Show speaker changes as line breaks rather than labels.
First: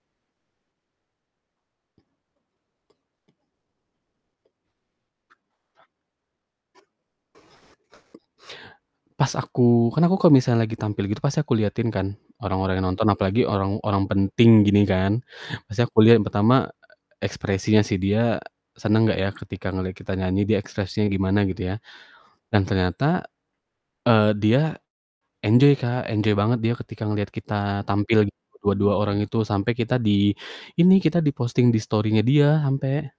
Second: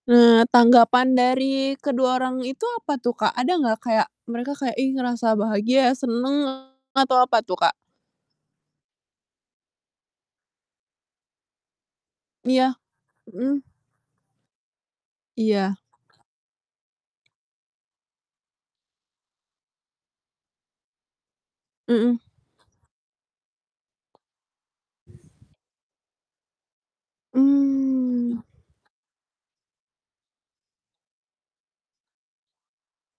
Nah, tanggapan dari kedua orang itu apa tuh, Kak? Ada nggak kayak mereka kayak, ih, ngerasa bahagia, seneng atau apa tuh, Kak?
Pas aku kan aku kalau misalnya lagi tampil gitu pasti aku liatin kan
Iya,
orang-orang yang nonton apalagi
mhm.
orang-orang penting gini kan,
Iya.
pasti aku liat yang pertama ekspresinya sih, dia seneng gak ya ketika ngeliat kita nyanyi dia ekspresinya gimana gitu ya,
Mhm.
dan ternyata, eee, dia enjoy, Kak, enjoy banget dia ketika ngeliat kita tampil
Mmm.
dua dua orang itu sampai kita di ini, kita di-posting di story-nya dia ampe.